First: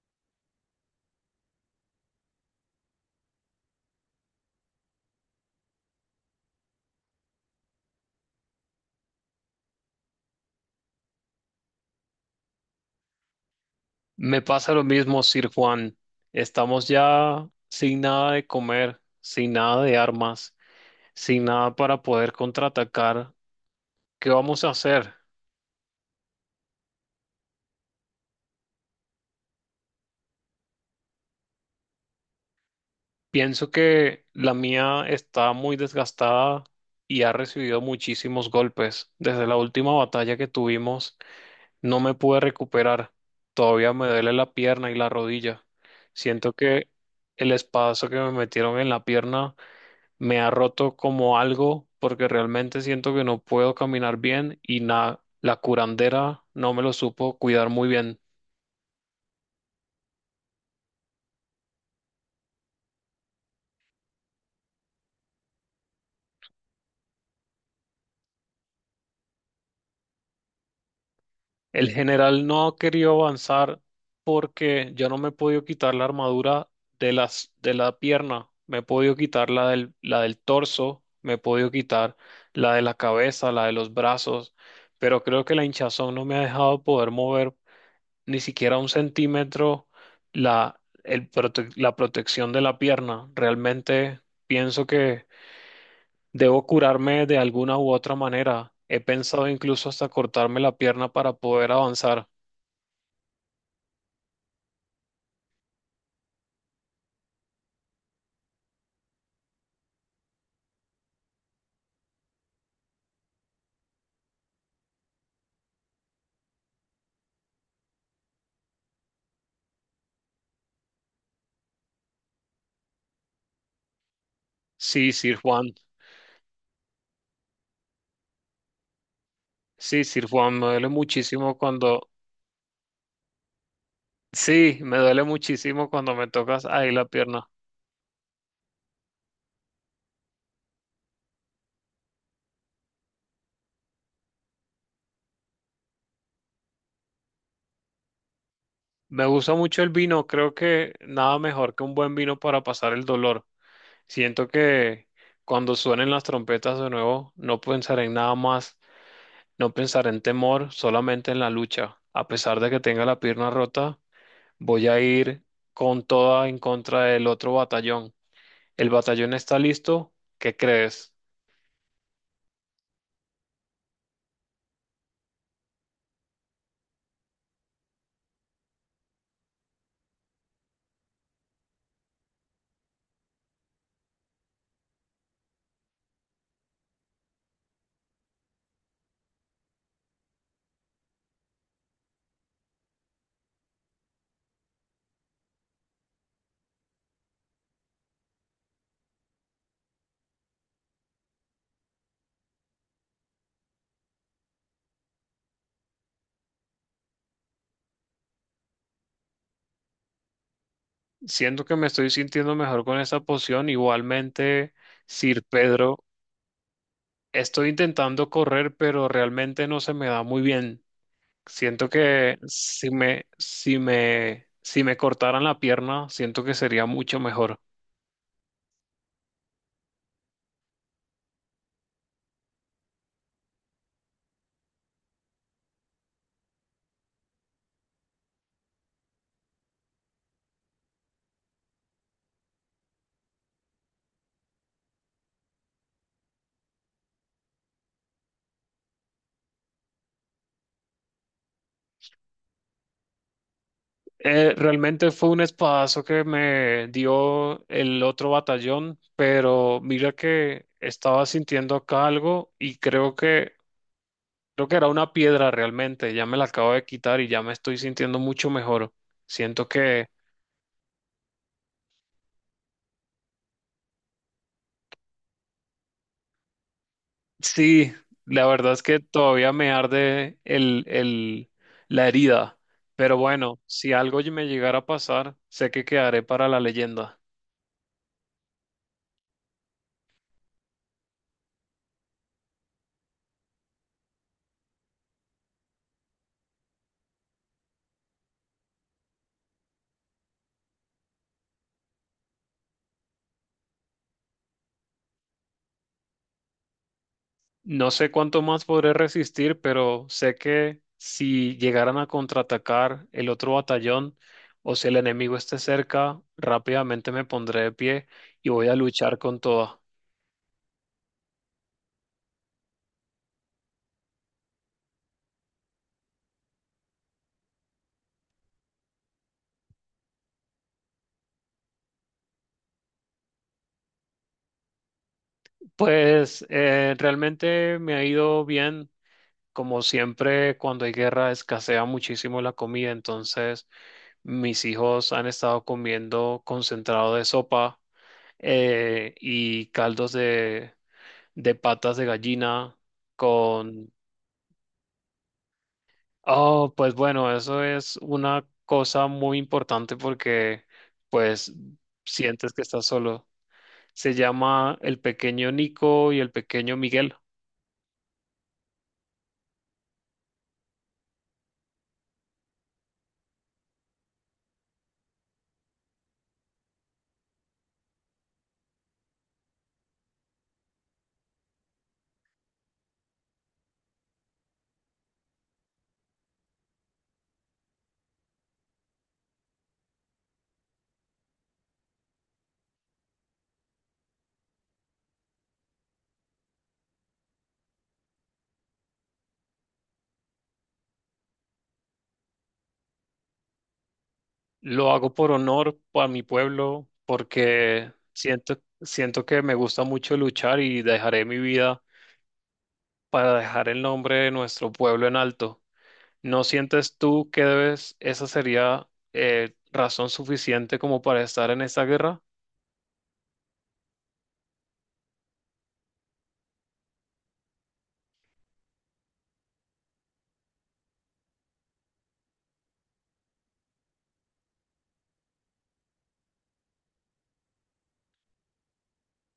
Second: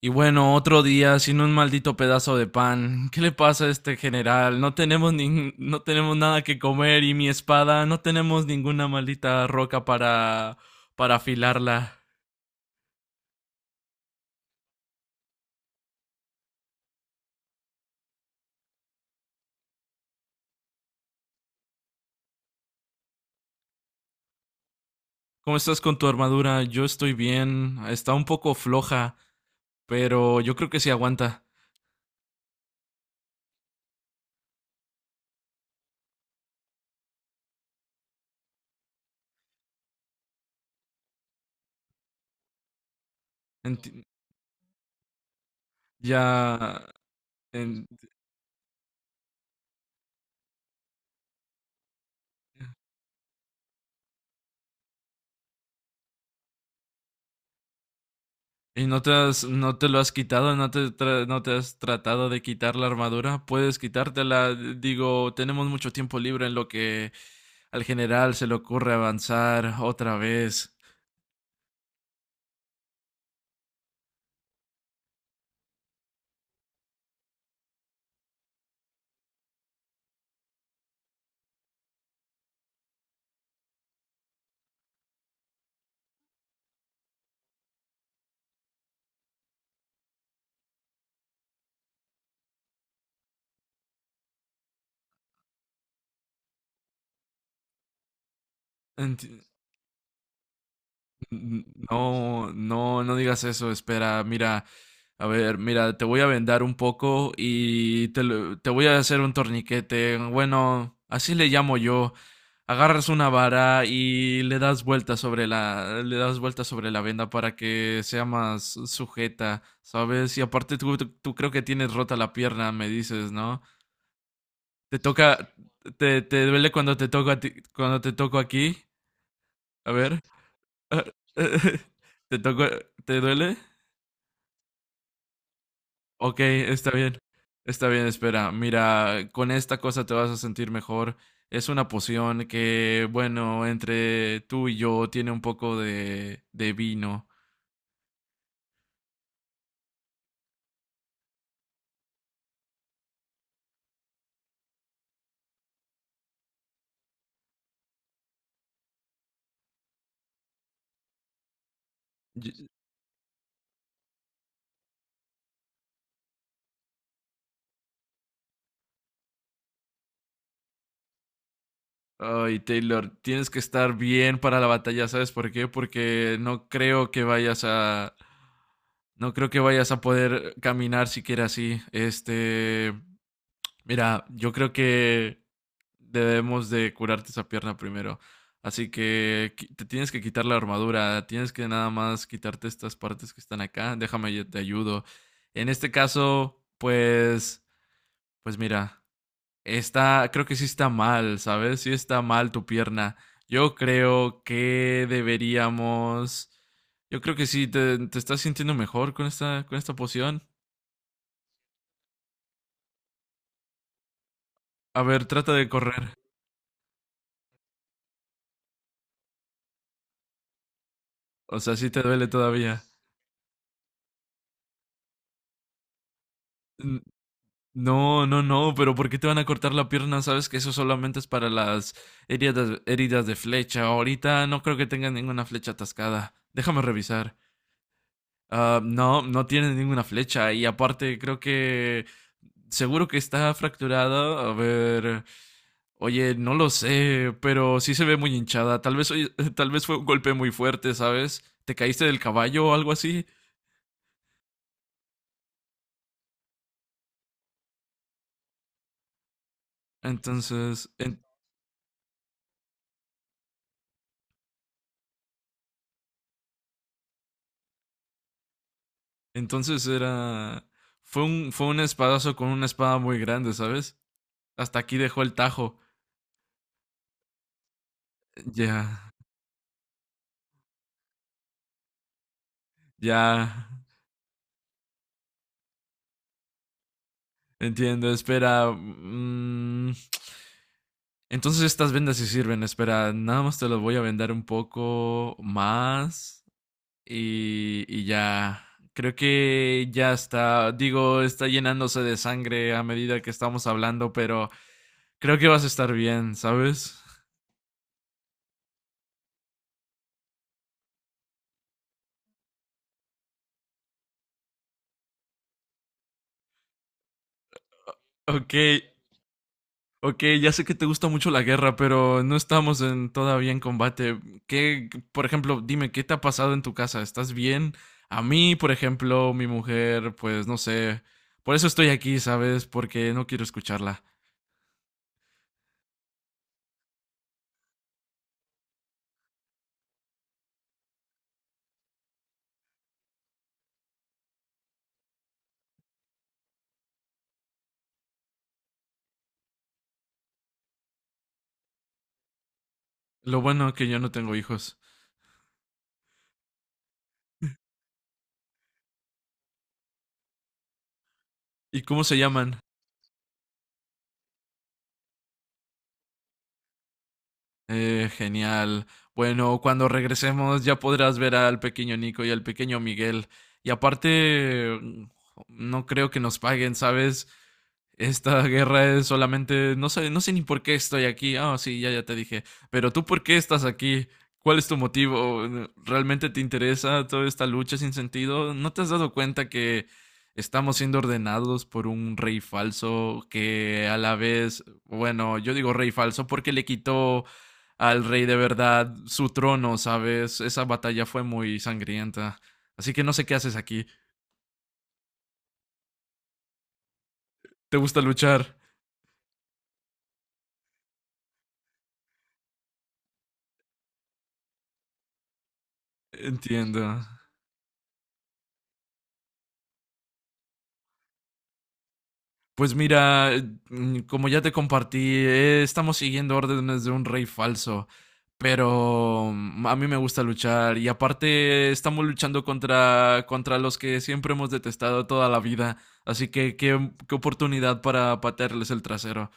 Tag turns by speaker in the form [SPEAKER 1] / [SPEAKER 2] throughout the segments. [SPEAKER 1] Y bueno, otro día sin un maldito pedazo de pan. ¿Qué le pasa a este general? No tenemos no tenemos nada que comer y mi espada, no tenemos ninguna maldita roca para afilarla.
[SPEAKER 2] Me pasa lo mismo, Sir Juan. Estamos ya sin nada de comer, sin nada de armas, sin nada para poder contraatacar. ¿Qué vamos a hacer?
[SPEAKER 1] ¿Cómo estás con tu armadura? Yo estoy bien. Está un poco floja, pero yo creo que sí aguanta.
[SPEAKER 2] Pienso que la mía está muy desgastada y ha recibido muchísimos golpes. Desde la última batalla que tuvimos, no me pude recuperar. Todavía
[SPEAKER 1] Enti-
[SPEAKER 2] me duele la pierna y la rodilla. Siento
[SPEAKER 1] ya
[SPEAKER 2] que el
[SPEAKER 1] en-
[SPEAKER 2] espadazo que me metieron en la pierna me ha roto como algo porque realmente siento que no puedo caminar bien y la curandera no me lo supo cuidar muy bien.
[SPEAKER 1] ¿Y no te lo has quitado? ¿No te has tratado de quitar la armadura? Puedes quitártela. Digo, tenemos mucho tiempo libre en lo que al general se le ocurre avanzar otra vez.
[SPEAKER 2] El general no ha querido avanzar porque yo no me he podido quitar la armadura de la pierna, me he podido quitar la del torso, me he podido quitar la de la cabeza, la de los brazos, pero creo que la hinchazón no me ha dejado poder mover ni siquiera un centímetro la protección de la pierna. Realmente pienso que debo curarme de alguna u otra manera. He
[SPEAKER 1] Enti-
[SPEAKER 2] pensado incluso hasta cortarme la pierna para poder avanzar.
[SPEAKER 1] No, no, no digas eso, espera, mira, a ver, mira, te voy a vendar un poco y te voy a hacer un torniquete, bueno, así le llamo yo. Agarras una vara y le das vueltas sobre le das vueltas sobre la venda para que sea más sujeta, ¿sabes? Y aparte tú creo que tienes rota la pierna, me dices, ¿no? Te
[SPEAKER 2] Sí, Sir
[SPEAKER 1] toca,
[SPEAKER 2] Juan.
[SPEAKER 1] te duele cuando te toco a ti- cuando te toco aquí, a
[SPEAKER 2] Sí,
[SPEAKER 1] ver.
[SPEAKER 2] Sir Juan, me duele
[SPEAKER 1] Ah,
[SPEAKER 2] muchísimo
[SPEAKER 1] eh,
[SPEAKER 2] cuando...
[SPEAKER 1] ¿Te tocó? ¿Te duele?
[SPEAKER 2] Sí, me duele muchísimo cuando me
[SPEAKER 1] Ok,
[SPEAKER 2] tocas
[SPEAKER 1] está
[SPEAKER 2] ahí la
[SPEAKER 1] bien.
[SPEAKER 2] pierna.
[SPEAKER 1] Está bien, espera. Mira, con esta cosa te vas a sentir mejor. Es una poción que, bueno, entre tú y yo tiene un poco de vino.
[SPEAKER 2] Me gusta mucho el vino, creo que nada mejor que un buen vino para pasar el dolor. Siento que cuando suenen las trompetas de nuevo, no pensaré en nada más, no pensaré en temor, solamente en la lucha. A pesar
[SPEAKER 1] Y-
[SPEAKER 2] de que tenga la pierna rota, voy a ir con toda en contra del otro batallón. ¿El batallón está listo? ¿Qué crees?
[SPEAKER 1] Ay, Taylor, tienes que estar bien para la batalla, ¿sabes por qué? Porque no creo que vayas a... No creo que vayas a poder caminar siquiera así. Este... Mira, yo creo que... debemos de curarte esa pierna primero. Así que te tienes que quitar la armadura, tienes que nada más quitarte estas partes que están acá. Déjame, yo te ayudo. En este caso, pues, pues mira, está, creo que sí está mal, ¿sabes? Sí está mal tu pierna. Yo creo que deberíamos, yo creo que sí, te estás sintiendo mejor con esta poción.
[SPEAKER 2] Siento que me estoy sintiendo mejor con esa poción. Igualmente,
[SPEAKER 1] A ver,
[SPEAKER 2] Sir
[SPEAKER 1] trata de correr.
[SPEAKER 2] Pedro, estoy intentando correr, pero realmente no se me da muy bien.
[SPEAKER 1] O sea, sí
[SPEAKER 2] Siento
[SPEAKER 1] te duele
[SPEAKER 2] que
[SPEAKER 1] todavía.
[SPEAKER 2] si me cortaran la pierna, siento que sería mucho mejor.
[SPEAKER 1] No, no, no, pero ¿por qué te van a cortar la pierna? Sabes que eso solamente es para las heridas, heridas de flecha. Ahorita no creo que tengan ninguna flecha atascada. Déjame revisar. Ah, no, no tiene ninguna flecha. Y aparte, creo que seguro que está fracturada. A ver. Oye, no lo sé, pero sí se ve muy hinchada. Tal vez, oye, tal vez fue un golpe muy fuerte, ¿sabes? ¿Te caíste del caballo o algo así?
[SPEAKER 2] Realmente fue un espadazo que me dio el otro batallón, pero mira que
[SPEAKER 1] Entonces, en-
[SPEAKER 2] estaba sintiendo acá algo y creo que era una piedra realmente. Ya me la acabo de quitar y ya me estoy sintiendo mucho mejor. Siento
[SPEAKER 1] Entonces
[SPEAKER 2] que
[SPEAKER 1] era. Fue un espadazo con una espada muy grande, ¿sabes? Hasta aquí dejó el tajo.
[SPEAKER 2] sí, la verdad es
[SPEAKER 1] Ya,
[SPEAKER 2] que todavía me arde la herida, pero
[SPEAKER 1] ya.
[SPEAKER 2] bueno, si algo me llegara a pasar, sé que quedaré para la leyenda.
[SPEAKER 1] Entiendo, espera. Entonces estas vendas sí sirven, espera. Nada más te las voy a vender un poco más. Y ya. Creo que ya está. Digo, está llenándose de sangre a medida que estamos hablando, pero creo que vas a estar bien, ¿sabes?
[SPEAKER 2] No sé cuánto más podré resistir, pero sé que si llegaran a contraatacar el otro batallón o si el enemigo esté cerca, rápidamente me pondré de pie y
[SPEAKER 1] Ok,
[SPEAKER 2] voy a luchar con todo.
[SPEAKER 1] Ok, ya sé que te gusta mucho la guerra, pero no estamos todavía en combate. ¿Qué, por ejemplo, dime, qué te ha pasado en tu casa? ¿Estás bien? A mí, por ejemplo, mi mujer, pues no sé. Por eso estoy aquí, ¿sabes? Porque no quiero escucharla.
[SPEAKER 2] Pues realmente me ha ido bien. Como siempre, cuando hay guerra escasea muchísimo la comida, entonces mis hijos han estado comiendo concentrado de sopa y caldos de patas de gallina
[SPEAKER 1] Lo bueno que
[SPEAKER 2] con...
[SPEAKER 1] yo no tengo hijos.
[SPEAKER 2] Oh, pues bueno, eso es una cosa muy importante porque pues
[SPEAKER 1] ¿Y cómo se
[SPEAKER 2] sientes
[SPEAKER 1] llaman?
[SPEAKER 2] que estás solo. Se llama el pequeño Nico y el pequeño Miguel.
[SPEAKER 1] Genial. Bueno, cuando regresemos ya podrás ver al pequeño Nico y al pequeño Miguel. Y aparte, no creo que nos paguen, ¿sabes? Esta guerra es solamente... No sé, no sé ni por qué estoy aquí. Ah, sí, ya, ya te dije. Pero tú, ¿por qué estás aquí? ¿Cuál es tu motivo? ¿Realmente te interesa toda esta lucha sin sentido? ¿No te has dado cuenta que estamos siendo ordenados por un rey falso que a la vez, bueno, yo digo rey falso porque le quitó al rey de verdad su trono, ¿sabes? Esa batalla fue muy sangrienta. Así que no sé qué haces aquí.
[SPEAKER 2] Lo hago por honor a mi pueblo,
[SPEAKER 1] ¿Te
[SPEAKER 2] porque
[SPEAKER 1] gusta luchar?
[SPEAKER 2] siento, siento que me gusta mucho luchar y dejaré mi vida para dejar el nombre de nuestro pueblo en alto. ¿No sientes
[SPEAKER 1] Entiendo.
[SPEAKER 2] tú que debes, esa sería razón suficiente como para estar en esta guerra?
[SPEAKER 1] Pues mira, como ya te compartí, estamos siguiendo órdenes de un rey falso. Pero a mí me gusta luchar y aparte estamos luchando contra los que siempre hemos detestado toda la vida. Así que qué oportunidad para patearles el trasero.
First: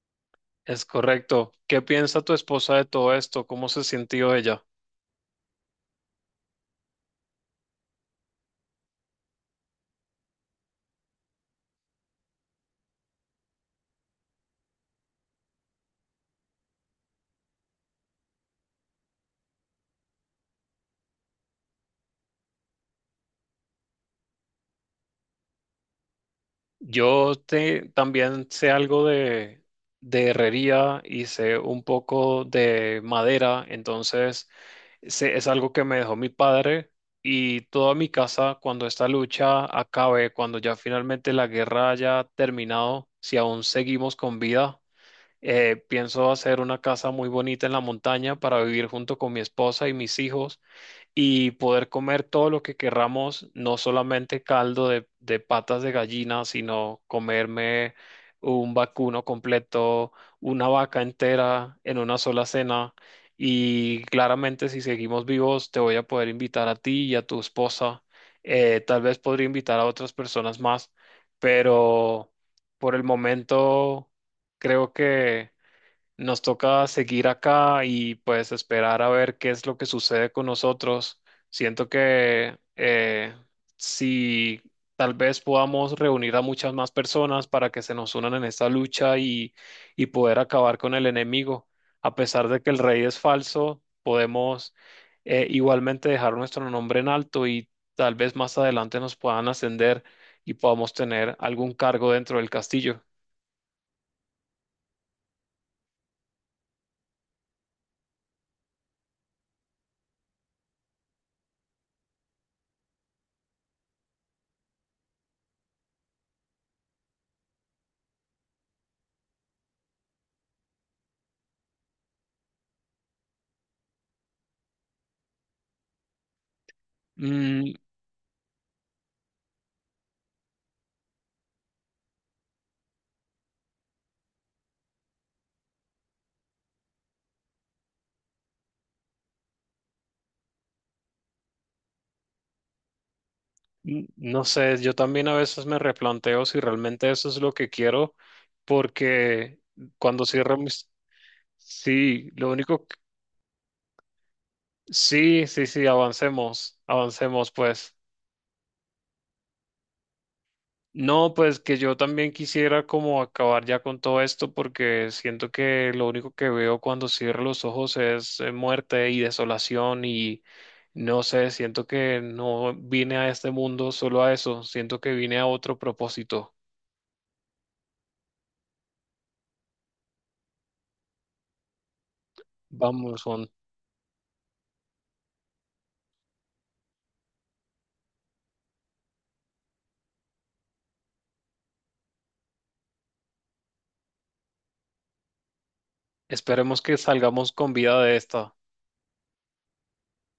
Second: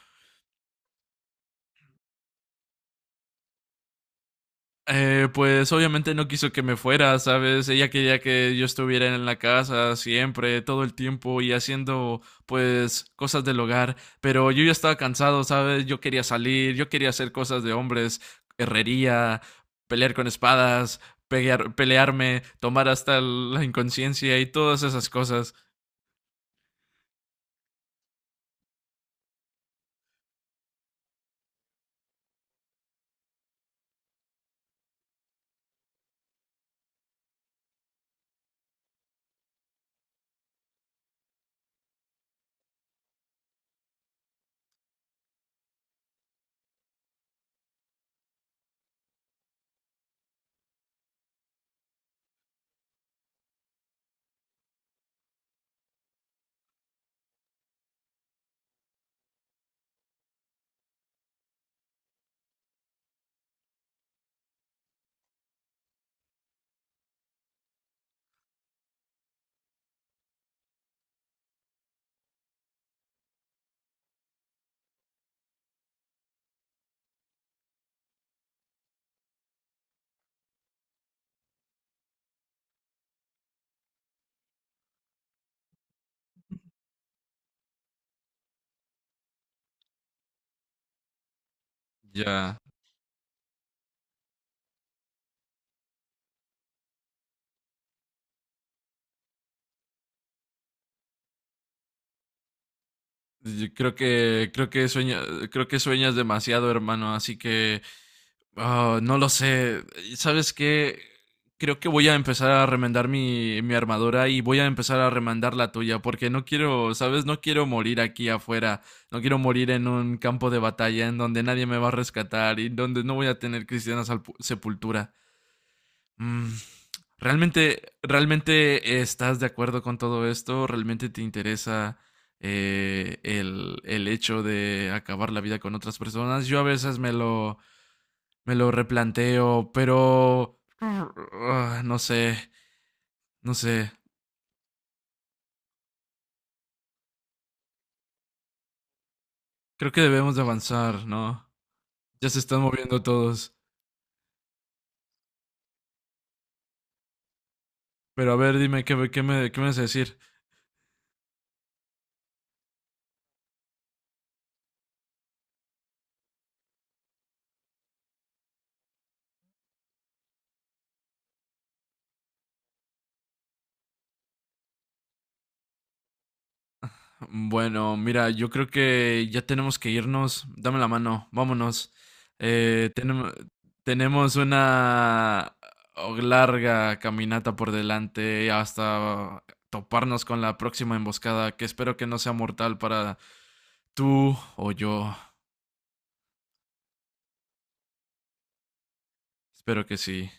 [SPEAKER 2] Es correcto. ¿Qué piensa tu esposa de todo esto? ¿Cómo se sintió ella?
[SPEAKER 1] Pues obviamente no quiso que me fuera, ¿sabes? Ella quería que yo estuviera en la casa siempre, todo el tiempo y haciendo pues cosas del hogar, pero yo ya estaba cansado, ¿sabes? Yo quería salir, yo quería hacer cosas de hombres, herrería, pelear con espadas, pelearme, tomar hasta la inconsciencia y todas esas cosas.
[SPEAKER 2] También sé algo de herrería y sé un poco de madera, entonces es algo que me dejó mi padre y toda mi casa cuando esta lucha acabe, cuando ya finalmente la guerra haya terminado, si aún seguimos con vida, pienso hacer una casa muy bonita en la montaña para vivir junto con mi esposa y mis hijos y poder comer todo lo que querramos, no solamente caldo de patas de gallina, sino comerme un vacuno completo, una vaca entera en una sola cena. Y claramente si seguimos vivos, te voy a poder invitar a ti y a tu esposa. Tal vez podría invitar a otras personas más, pero por el momento creo que... Nos toca seguir acá y pues esperar a ver qué es lo que sucede con nosotros. Siento que si tal vez podamos reunir a muchas más personas para que se nos unan en esta lucha y poder acabar con el enemigo. A pesar
[SPEAKER 1] Ya,
[SPEAKER 2] de que el rey es falso, podemos igualmente dejar nuestro nombre en alto y tal vez más adelante nos puedan ascender y podamos tener algún cargo dentro del castillo.
[SPEAKER 1] yo creo que creo que sueñas demasiado, hermano, así que Ah, no lo sé. ¿Sabes qué? Creo que voy a empezar a remendar mi armadura y voy a empezar a remendar la tuya, porque no quiero, ¿sabes? No quiero morir aquí afuera. No quiero morir en un campo de batalla en donde nadie me va a rescatar y donde no voy a tener cristiana sepultura. Mm,
[SPEAKER 2] Mm,
[SPEAKER 1] ¿Realmente, realmente estás de acuerdo con todo esto? ¿Realmente te interesa el hecho de acabar la vida con otras personas? Yo a veces me lo replanteo, pero... ah, no sé, no sé.
[SPEAKER 2] No sé, yo también a veces me replanteo si realmente eso es lo que quiero, porque
[SPEAKER 1] Creo que
[SPEAKER 2] cuando
[SPEAKER 1] debemos de
[SPEAKER 2] cierro mis...
[SPEAKER 1] avanzar, ¿no? Ya
[SPEAKER 2] Sí,
[SPEAKER 1] se
[SPEAKER 2] lo
[SPEAKER 1] están
[SPEAKER 2] único...
[SPEAKER 1] moviendo todos.
[SPEAKER 2] Sí, sí, sí, avancemos, avancemos, pues.
[SPEAKER 1] Pero a ver, dime, ¿qué me vas a decir?
[SPEAKER 2] No, pues que yo también quisiera como acabar ya con todo esto, porque siento que lo único que veo cuando cierro los ojos es muerte y desolación y no sé, siento que no vine a este mundo solo a eso, siento que vine a otro propósito.
[SPEAKER 1] Bueno, mira, yo creo que ya tenemos que irnos. Dame la mano, vámonos. Eh,
[SPEAKER 2] Vamos,
[SPEAKER 1] tenemos,
[SPEAKER 2] Juan.
[SPEAKER 1] tenemos una larga caminata por delante hasta toparnos con la próxima emboscada, que espero que no sea mortal para tú o yo.
[SPEAKER 2] Esperemos que salgamos con vida de esta.
[SPEAKER 1] Espero que sí.